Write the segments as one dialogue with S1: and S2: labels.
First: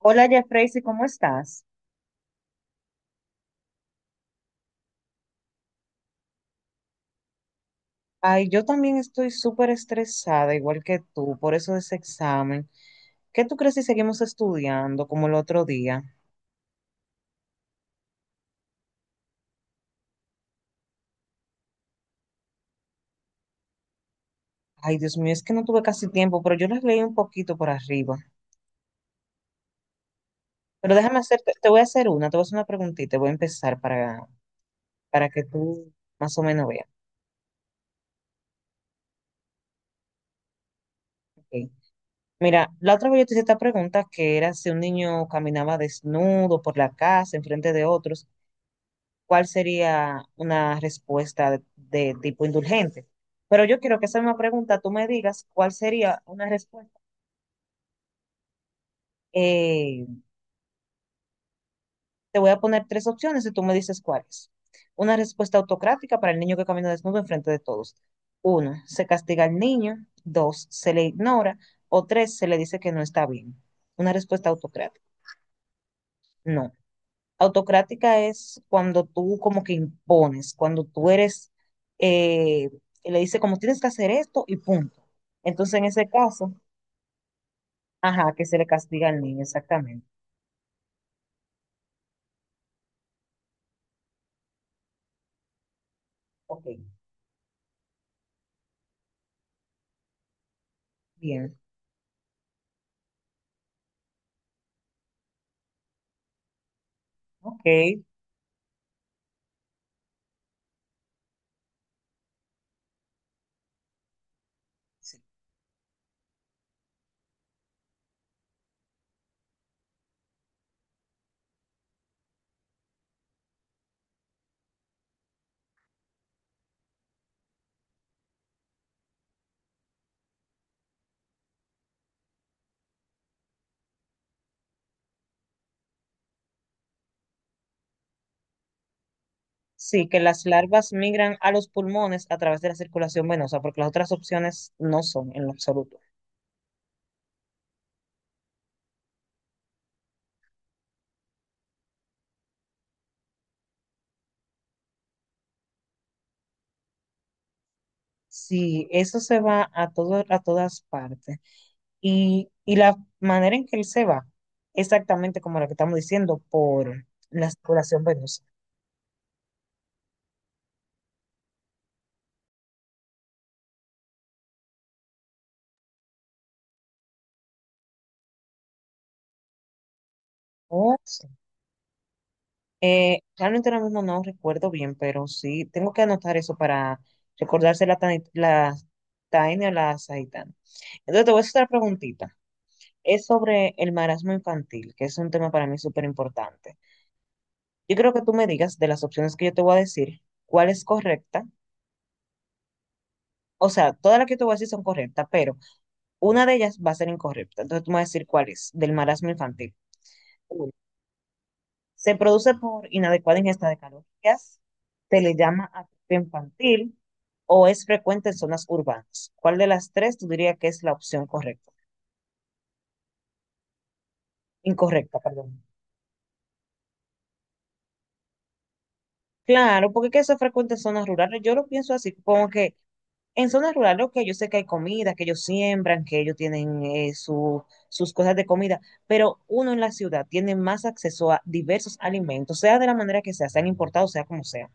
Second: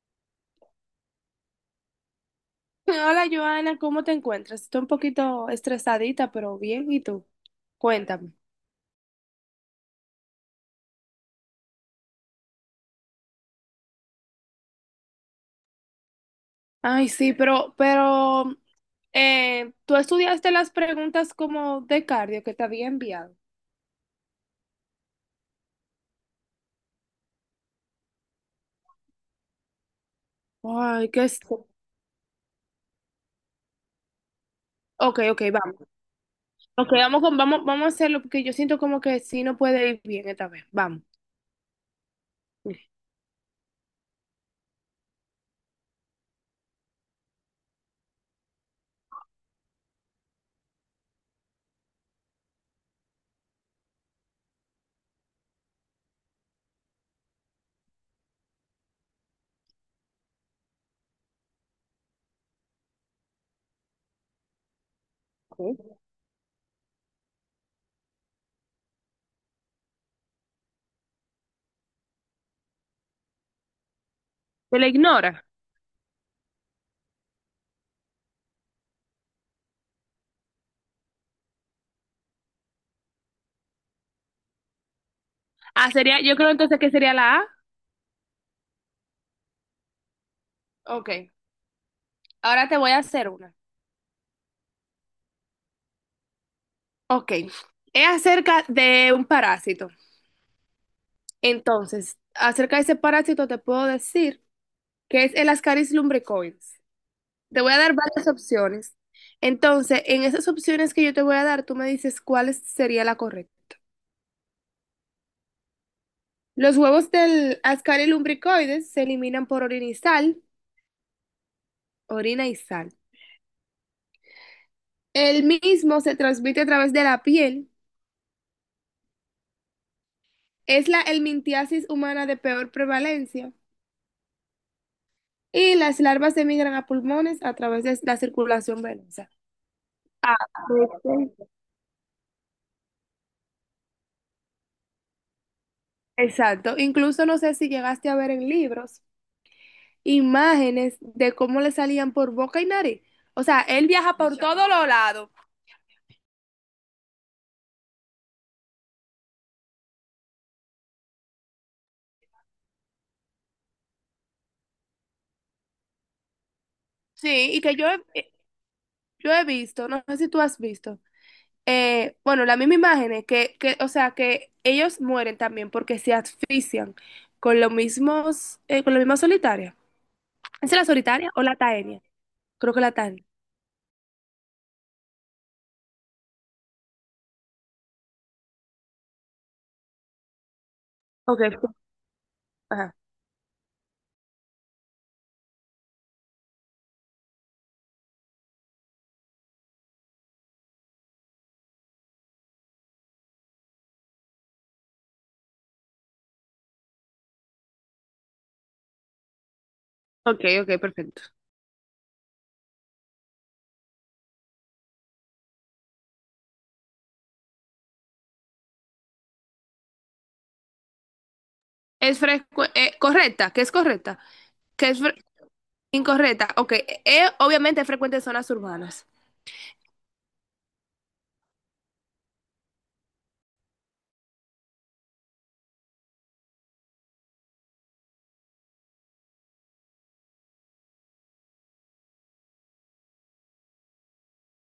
S1: Hola, Jeffrey, ¿cómo estás?
S2: Hola Joana, ¿cómo te encuentras? Estoy un poquito estresadita, pero bien. ¿Y tú? Cuéntame.
S1: Ay, yo también estoy súper estresada, igual que tú, por eso de ese examen. ¿Qué tú crees si seguimos estudiando como el otro día?
S2: Ay, sí, pero ¿tú estudiaste las preguntas como de cardio que te había enviado?
S1: Ay, Dios mío, es que no tuve casi tiempo, pero yo las leí un poquito por arriba. Pero
S2: Ay,
S1: déjame
S2: qué es.
S1: hacerte, te voy a hacer una, te voy a hacer una preguntita, voy a empezar
S2: Ok,
S1: para
S2: ok,
S1: que
S2: vamos.
S1: tú más o menos veas.
S2: Ok, vamos a hacerlo porque yo siento como que sí no puede ir bien esta vez. Vamos.
S1: Ok. Mira, la otra vez yo te hice esta pregunta que era si un niño caminaba desnudo por la casa, enfrente de otros, cuál sería una respuesta de tipo indulgente. Pero yo quiero que esa misma pregunta tú me digas cuál sería una respuesta. Eh, Te voy a poner tres opciones y tú me dices cuáles. Una respuesta
S2: Ok.
S1: autocrática para el niño que camina desnudo enfrente de todos. Uno, se castiga al niño. Dos, se le ignora. O tres, se le dice que no está bien. Una respuesta
S2: ¿Te la
S1: autocrática.
S2: ignora?
S1: No. Autocrática es cuando tú como que impones, cuando tú eres, eh, le dice como tienes que hacer esto y punto. Entonces en
S2: Ah,
S1: ese
S2: sería, yo creo
S1: caso,
S2: entonces que sería la A.
S1: ajá, que se le castiga al niño, exactamente.
S2: Ok, ahora te voy a hacer una.
S1: Ok,
S2: Ok, es acerca de un parásito.
S1: bien,
S2: Entonces, acerca de ese parásito te puedo decir que es el Ascaris lumbricoides. Te
S1: ok.
S2: voy a dar varias opciones. Entonces, en esas opciones que yo te voy a dar, tú me dices sería la correcta.
S1: Sí,
S2: Los huevos del Ascaris lumbricoides se eliminan por orina y sal, orina y sal. El mismo se transmite a través de la piel. Es la helmintiasis humana de peor prevalencia. Y las larvas emigran a pulmones a través de la circulación venosa.
S1: sí, que
S2: Ah,
S1: las larvas migran a los pulmones a través de la circulación venosa, porque las otras opciones no son en lo absoluto.
S2: exacto. Incluso no sé si llegaste a ver en libros imágenes de cómo le salían por boca y nariz. O sea, él viaja por muchas todos los lados.
S1: Sí, eso se va a todo, a todas partes. Y la manera en que él se va, exactamente como la que estamos diciendo, por la
S2: Sí, y que yo he,
S1: circulación
S2: eh,
S1: venosa.
S2: yo he visto, no sé si tú has visto, bueno, la misma imagen es que, o sea, que ellos mueren también porque se asfixian con los mismos, con la misma solitaria. ¿Es la
S1: Oh, sí.
S2: solitaria o la taenia? Creo que la taenia.
S1: Realmente ahora mismo no recuerdo bien, pero sí, tengo que anotar eso para recordarse la, la Taenia o la Saitana. Entonces te voy a
S2: Ok,
S1: hacer otra preguntita.
S2: ajá.
S1: Es sobre el marasmo infantil, que es un tema para mí súper importante. Yo creo que tú me digas de las opciones que yo te voy a decir, cuál es correcta. O sea, todas las que te voy a decir son correctas, pero una de ellas va a ser incorrecta. Entonces tú me vas a decir cuál es, del marasmo infantil.
S2: Ok,
S1: Uno,
S2: ok, perfecto.
S1: se produce por inadecuada ingesta de calorías, se le llama atrofia infantil o es frecuente en zonas urbanas. ¿Cuál de las tres tú dirías que es la opción correcta?
S2: Correcta, que es correcta, que es fre-
S1: Incorrecta, perdón.
S2: incorrecta. Ok, obviamente es frecuente en zonas urbanas.
S1: Claro, porque que eso es frecuente en zonas rurales. Yo lo pienso así, como que en zonas rurales, ok, yo sé que hay comida, que ellos siembran, que ellos tienen sus cosas de comida, pero uno en la ciudad tiene más acceso a diversos alimentos, sea de la manera que sea, sean importados, sea como sea.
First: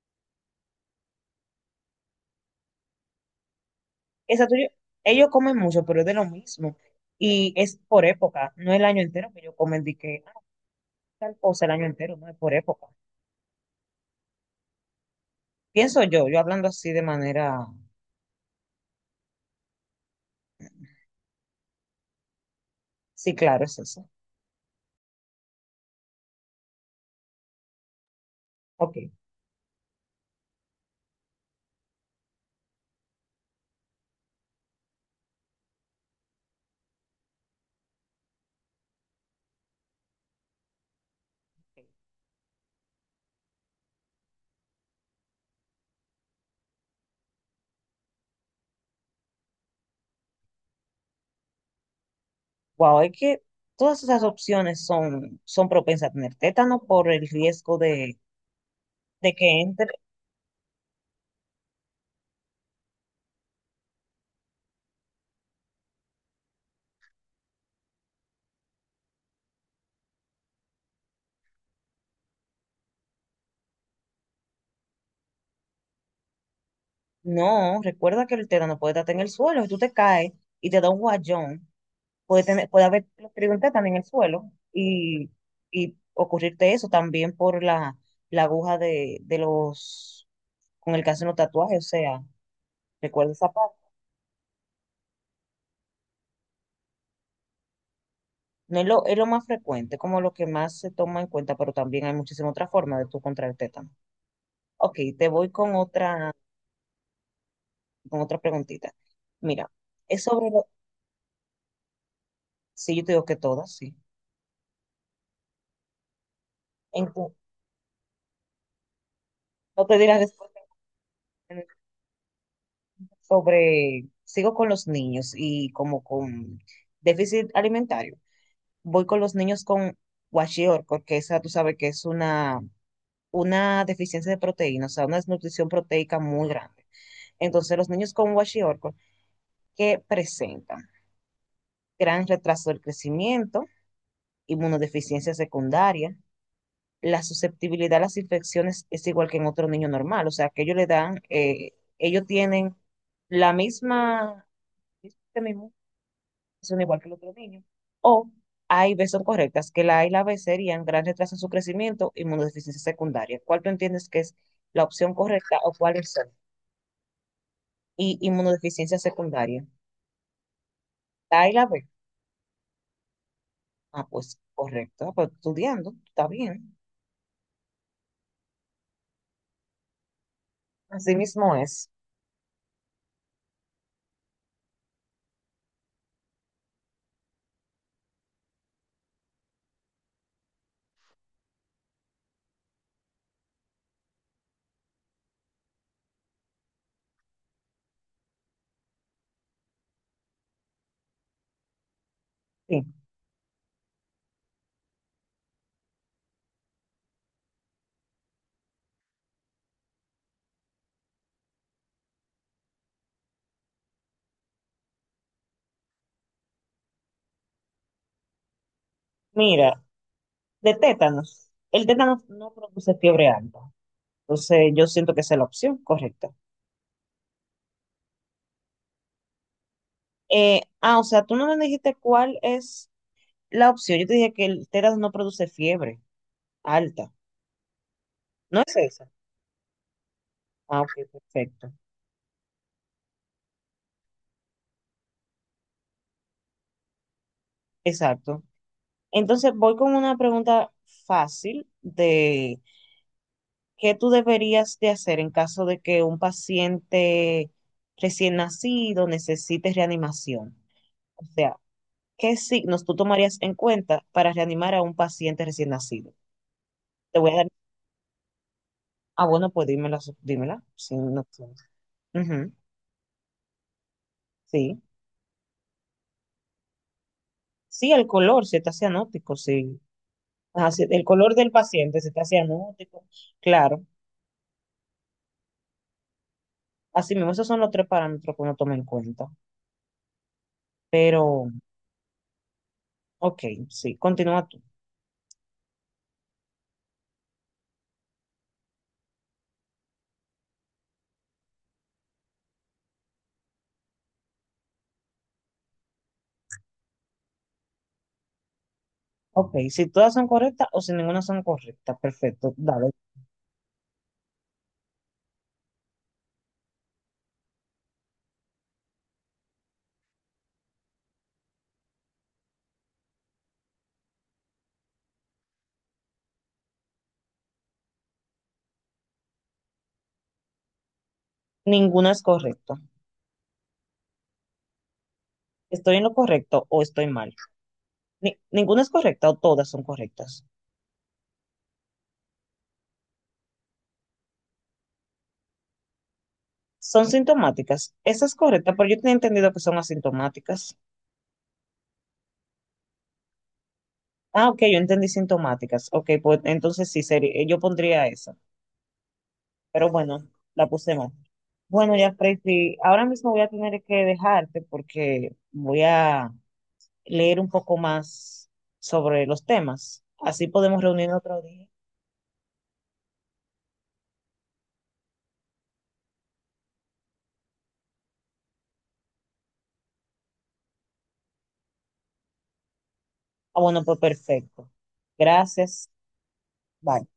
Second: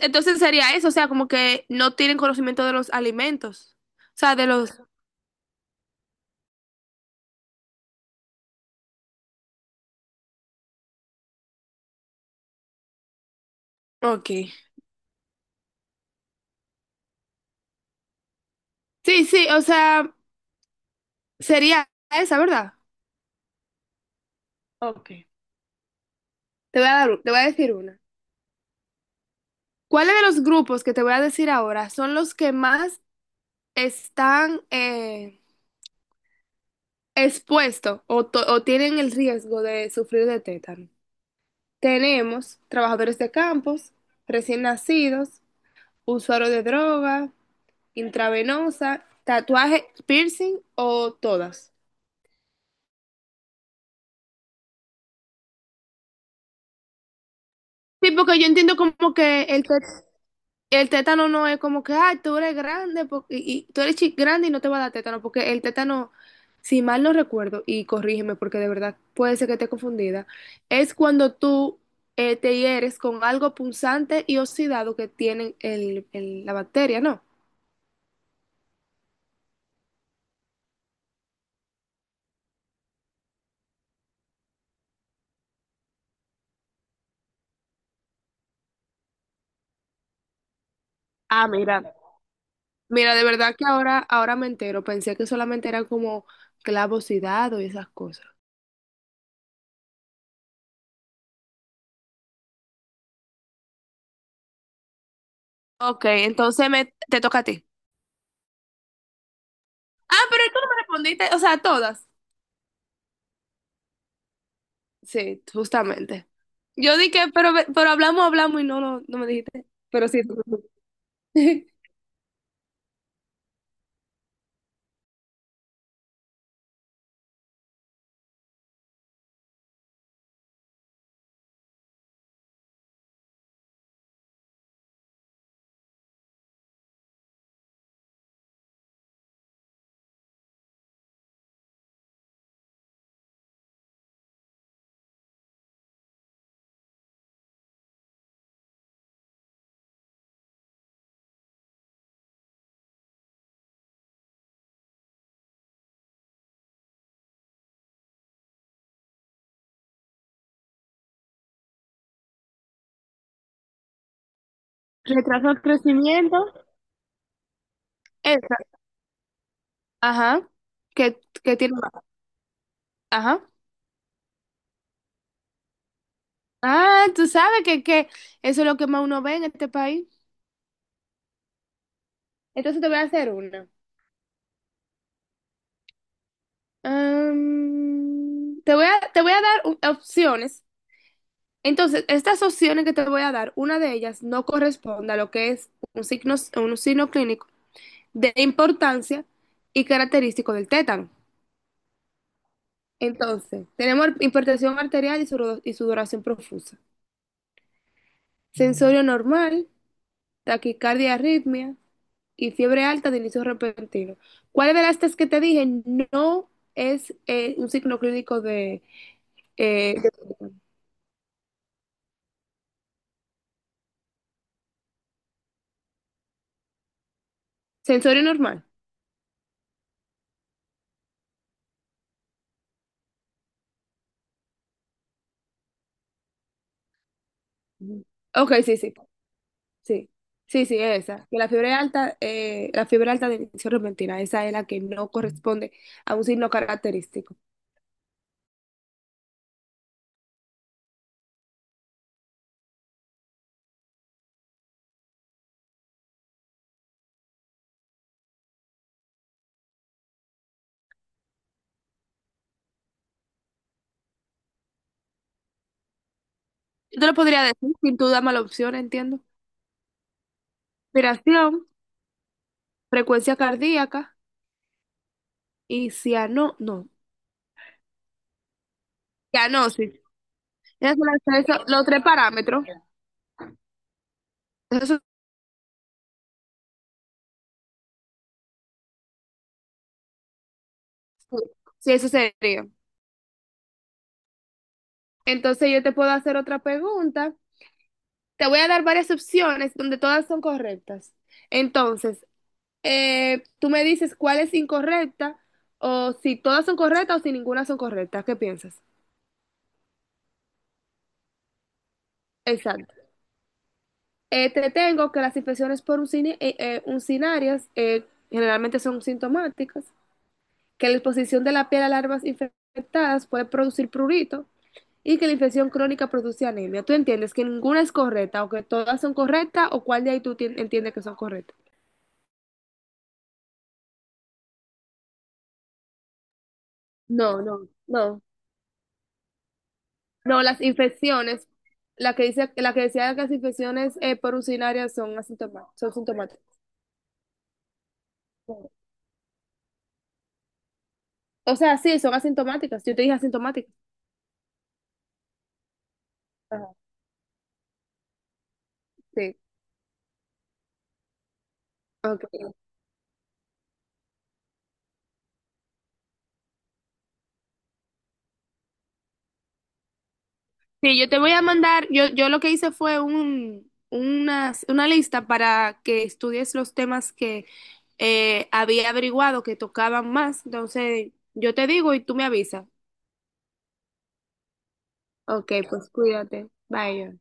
S2: Entonces sería eso, o sea, como que no tienen conocimiento de los alimentos. O sea, de
S1: Exacto,
S2: los…
S1: ellos comen mucho, pero es de lo mismo. Y es por época, no el año entero que ellos comen, de que ah, tal cosa el año entero, no es por época.
S2: Ok.
S1: Pienso yo, yo hablando así de manera,
S2: Sí, sí, o sea, sería esa, ¿verdad?
S1: sí, claro, es eso.
S2: Ok. Te voy a decir una.
S1: Ok.
S2: ¿Cuáles de los grupos que te voy a decir ahora son los que más están expuestos o tienen el riesgo de sufrir de tétano? Tenemos trabajadores de campos, recién nacidos, usuarios de droga, intravenosa, tatuaje, piercing o todas.
S1: Wow, es que todas esas opciones son, son propensas a tener tétano por el riesgo
S2: Sí, porque yo entiendo como
S1: de
S2: que
S1: que entre.
S2: el tétano no es como que, ay, tú eres grande po- y, grande y no te va a dar tétano, porque el tétano, si mal no recuerdo, y corrígeme porque de verdad puede ser que esté confundida, es cuando tú te hieres con algo punzante y oxidado que tiene la bacteria, ¿no?
S1: No, recuerda que el tétano puede estar en el suelo. Si tú te caes y te da un guayón, puede tener, puede haber escrito un tétano en el suelo y ocurrirte eso también por la, la aguja de los, con el que hacen los
S2: Ah,
S1: tatuajes. O
S2: mira.
S1: sea,
S2: Mira, de
S1: recuerda esa
S2: verdad que
S1: parte.
S2: ahora, ahora me entero. Pensé que solamente era como clavos y dados y esas cosas.
S1: No es lo, es lo más frecuente, como lo que más se toma en cuenta, pero también hay muchísimas otras formas de tú contraer tétano. Ok, te voy
S2: Ok, entonces te toca a ti.
S1: con otra preguntita. Mira,
S2: Ah,
S1: es
S2: pero
S1: sobre
S2: tú
S1: lo,
S2: no me respondiste, o sea, todas.
S1: sí, yo te digo que todas, sí.
S2: Sí, justamente. Yo dije,
S1: Entonces,
S2: pero hablamos, hablamos y no me dijiste.
S1: no te
S2: Pero
S1: dirás
S2: sí. Tú.
S1: sobre, sigo con los niños y como con déficit alimentario, voy con los niños con kwashiorkor, porque esa tú sabes que es una deficiencia de proteína, o sea, una desnutrición proteica muy grande. Entonces, los niños con kwashiorkor que presentan gran retraso del crecimiento, inmunodeficiencia secundaria, la susceptibilidad a las infecciones es igual que en otro niño normal, o sea, que ellos le dan, ellos tienen la misma mismo sistema son igual que los otros niños. O A y B son correctas, que la A y la B serían gran retraso en su crecimiento, inmunodeficiencia secundaria. ¿Cuál tú entiendes que es la opción
S2: Retraso
S1: correcta
S2: de
S1: o cuáles son?
S2: crecimiento.
S1: Y
S2: Esa.
S1: inmunodeficiencia secundaria.
S2: Ajá.
S1: La A y
S2: Que
S1: la
S2: tiene
S1: B.
S2: más. Ajá.
S1: Ah, pues correcto. Ah, pues estudiando, está bien.
S2: Ah, tú sabes que eso es lo que más uno ve en este país.
S1: Así mismo es.
S2: Entonces te voy a hacer una. Am, te voy a dar opciones. Entonces, estas opciones que te voy a dar, una de ellas no corresponde a lo que es un signo clínico de importancia y característico del tétano.
S1: Sí.
S2: Entonces, tenemos hipertensión arterial y sudoración profusa, sensorio normal, taquicardia, arritmia y fiebre alta de inicio repentino. ¿Cuál de las tres que te dije no es un signo clínico de,
S1: Mira,
S2: eh, de-
S1: de tétanos. El tétanos no produce fiebre alta. Entonces, yo siento que esa es la opción correcta.
S2: sensorio normal?
S1: O sea, tú no me dijiste cuál es la opción. Yo te dije que el tétanos no produce fiebre alta.
S2: Ujú. Ok,
S1: No es
S2: sí, sí,
S1: esa.
S2: sí. Sí, sí,
S1: Ah, ok,
S2: esa. Que
S1: perfecto.
S2: la fiebre alta de inicio repentina, esa es la que no corresponde a un signo característico.
S1: Exacto. Entonces voy con una pregunta fácil de qué tú deberías de hacer en caso de que un paciente recién nacido necesite reanimación. O sea, ¿qué signos tú tomarías en cuenta para reanimar a un paciente recién nacido?
S2: Yo te lo
S1: Te voy a
S2: podría
S1: dar...
S2: decir sin tú darme la opción, entiendo.
S1: Ah, bueno, pues dímela, dímela. Sí, no
S2: Respiración,
S1: tienes. Ujú,
S2: frecuencia cardíaca
S1: sí.
S2: y ciano, no,
S1: Sí, el color, si está cianótico, sí.
S2: cianosis.
S1: Ajá, sí,
S2: Esos
S1: el
S2: son
S1: color
S2: las
S1: del
S2: tres- Los
S1: paciente,
S2: tres
S1: si está
S2: parámetros.
S1: cianótico, claro.
S2: Eso,
S1: Así mismo, esos son los tres parámetros que uno toma en cuenta. Pero,
S2: sí, eso sería.
S1: ok, sí, continúa tú.
S2: Entonces yo te puedo hacer otra pregunta. Te voy a dar varias opciones donde todas son correctas. Entonces, tú me dices cuál es incorrecta o si todas son correctas o si ninguna son correctas. ¿Qué piensas?
S1: Ok, si todas son correctas o si ninguna son correctas, perfecto,
S2: Exacto.
S1: dale.
S2: Te tengo que las infecciones por uncinarias generalmente son sintomáticas, que la exposición de la piel a larvas infectadas puede producir prurito y que la infección crónica produce anemia. ¿Tú entiendes que ninguna es correcta o que todas son correctas o cuál de ahí entiendes que son correctas?
S1: Ninguna es correcta. ¿Estoy en lo correcto o estoy mal?
S2: No, no, no.
S1: Ninguna es correcta o todas son
S2: No,
S1: correctas.
S2: las infecciones, la que dice, la que decía que las infecciones por urinaria son asintomáticas, son sintomáticas.
S1: Son sintomáticas. Esa es correcta, pero yo tenía entendido que son asintomáticas.
S2: O sea, sí, son asintomáticas. Yo te dije asintomáticas.
S1: Ah, ok, yo entendí sintomáticas. Ok, pues
S2: Ajá.
S1: entonces sí, sería, yo pondría esa.
S2: Sí,
S1: Pero bueno, la puse mal. Bueno, ya,
S2: ok.
S1: Tracy, ahora mismo voy a tener que dejarte porque voy a leer un poco más sobre los temas. Así podemos
S2: Sí, yo te
S1: reunirnos
S2: voy a
S1: otro día.
S2: mandar, yo lo que hice fue una lista para que estudies los temas que había averiguado que tocaban más. Entonces, yo te digo y tú me avisas.
S1: Ah, bueno, pues perfecto.
S2: Ok, pues
S1: Gracias.
S2: cuídate.
S1: Bye.
S2: Bye.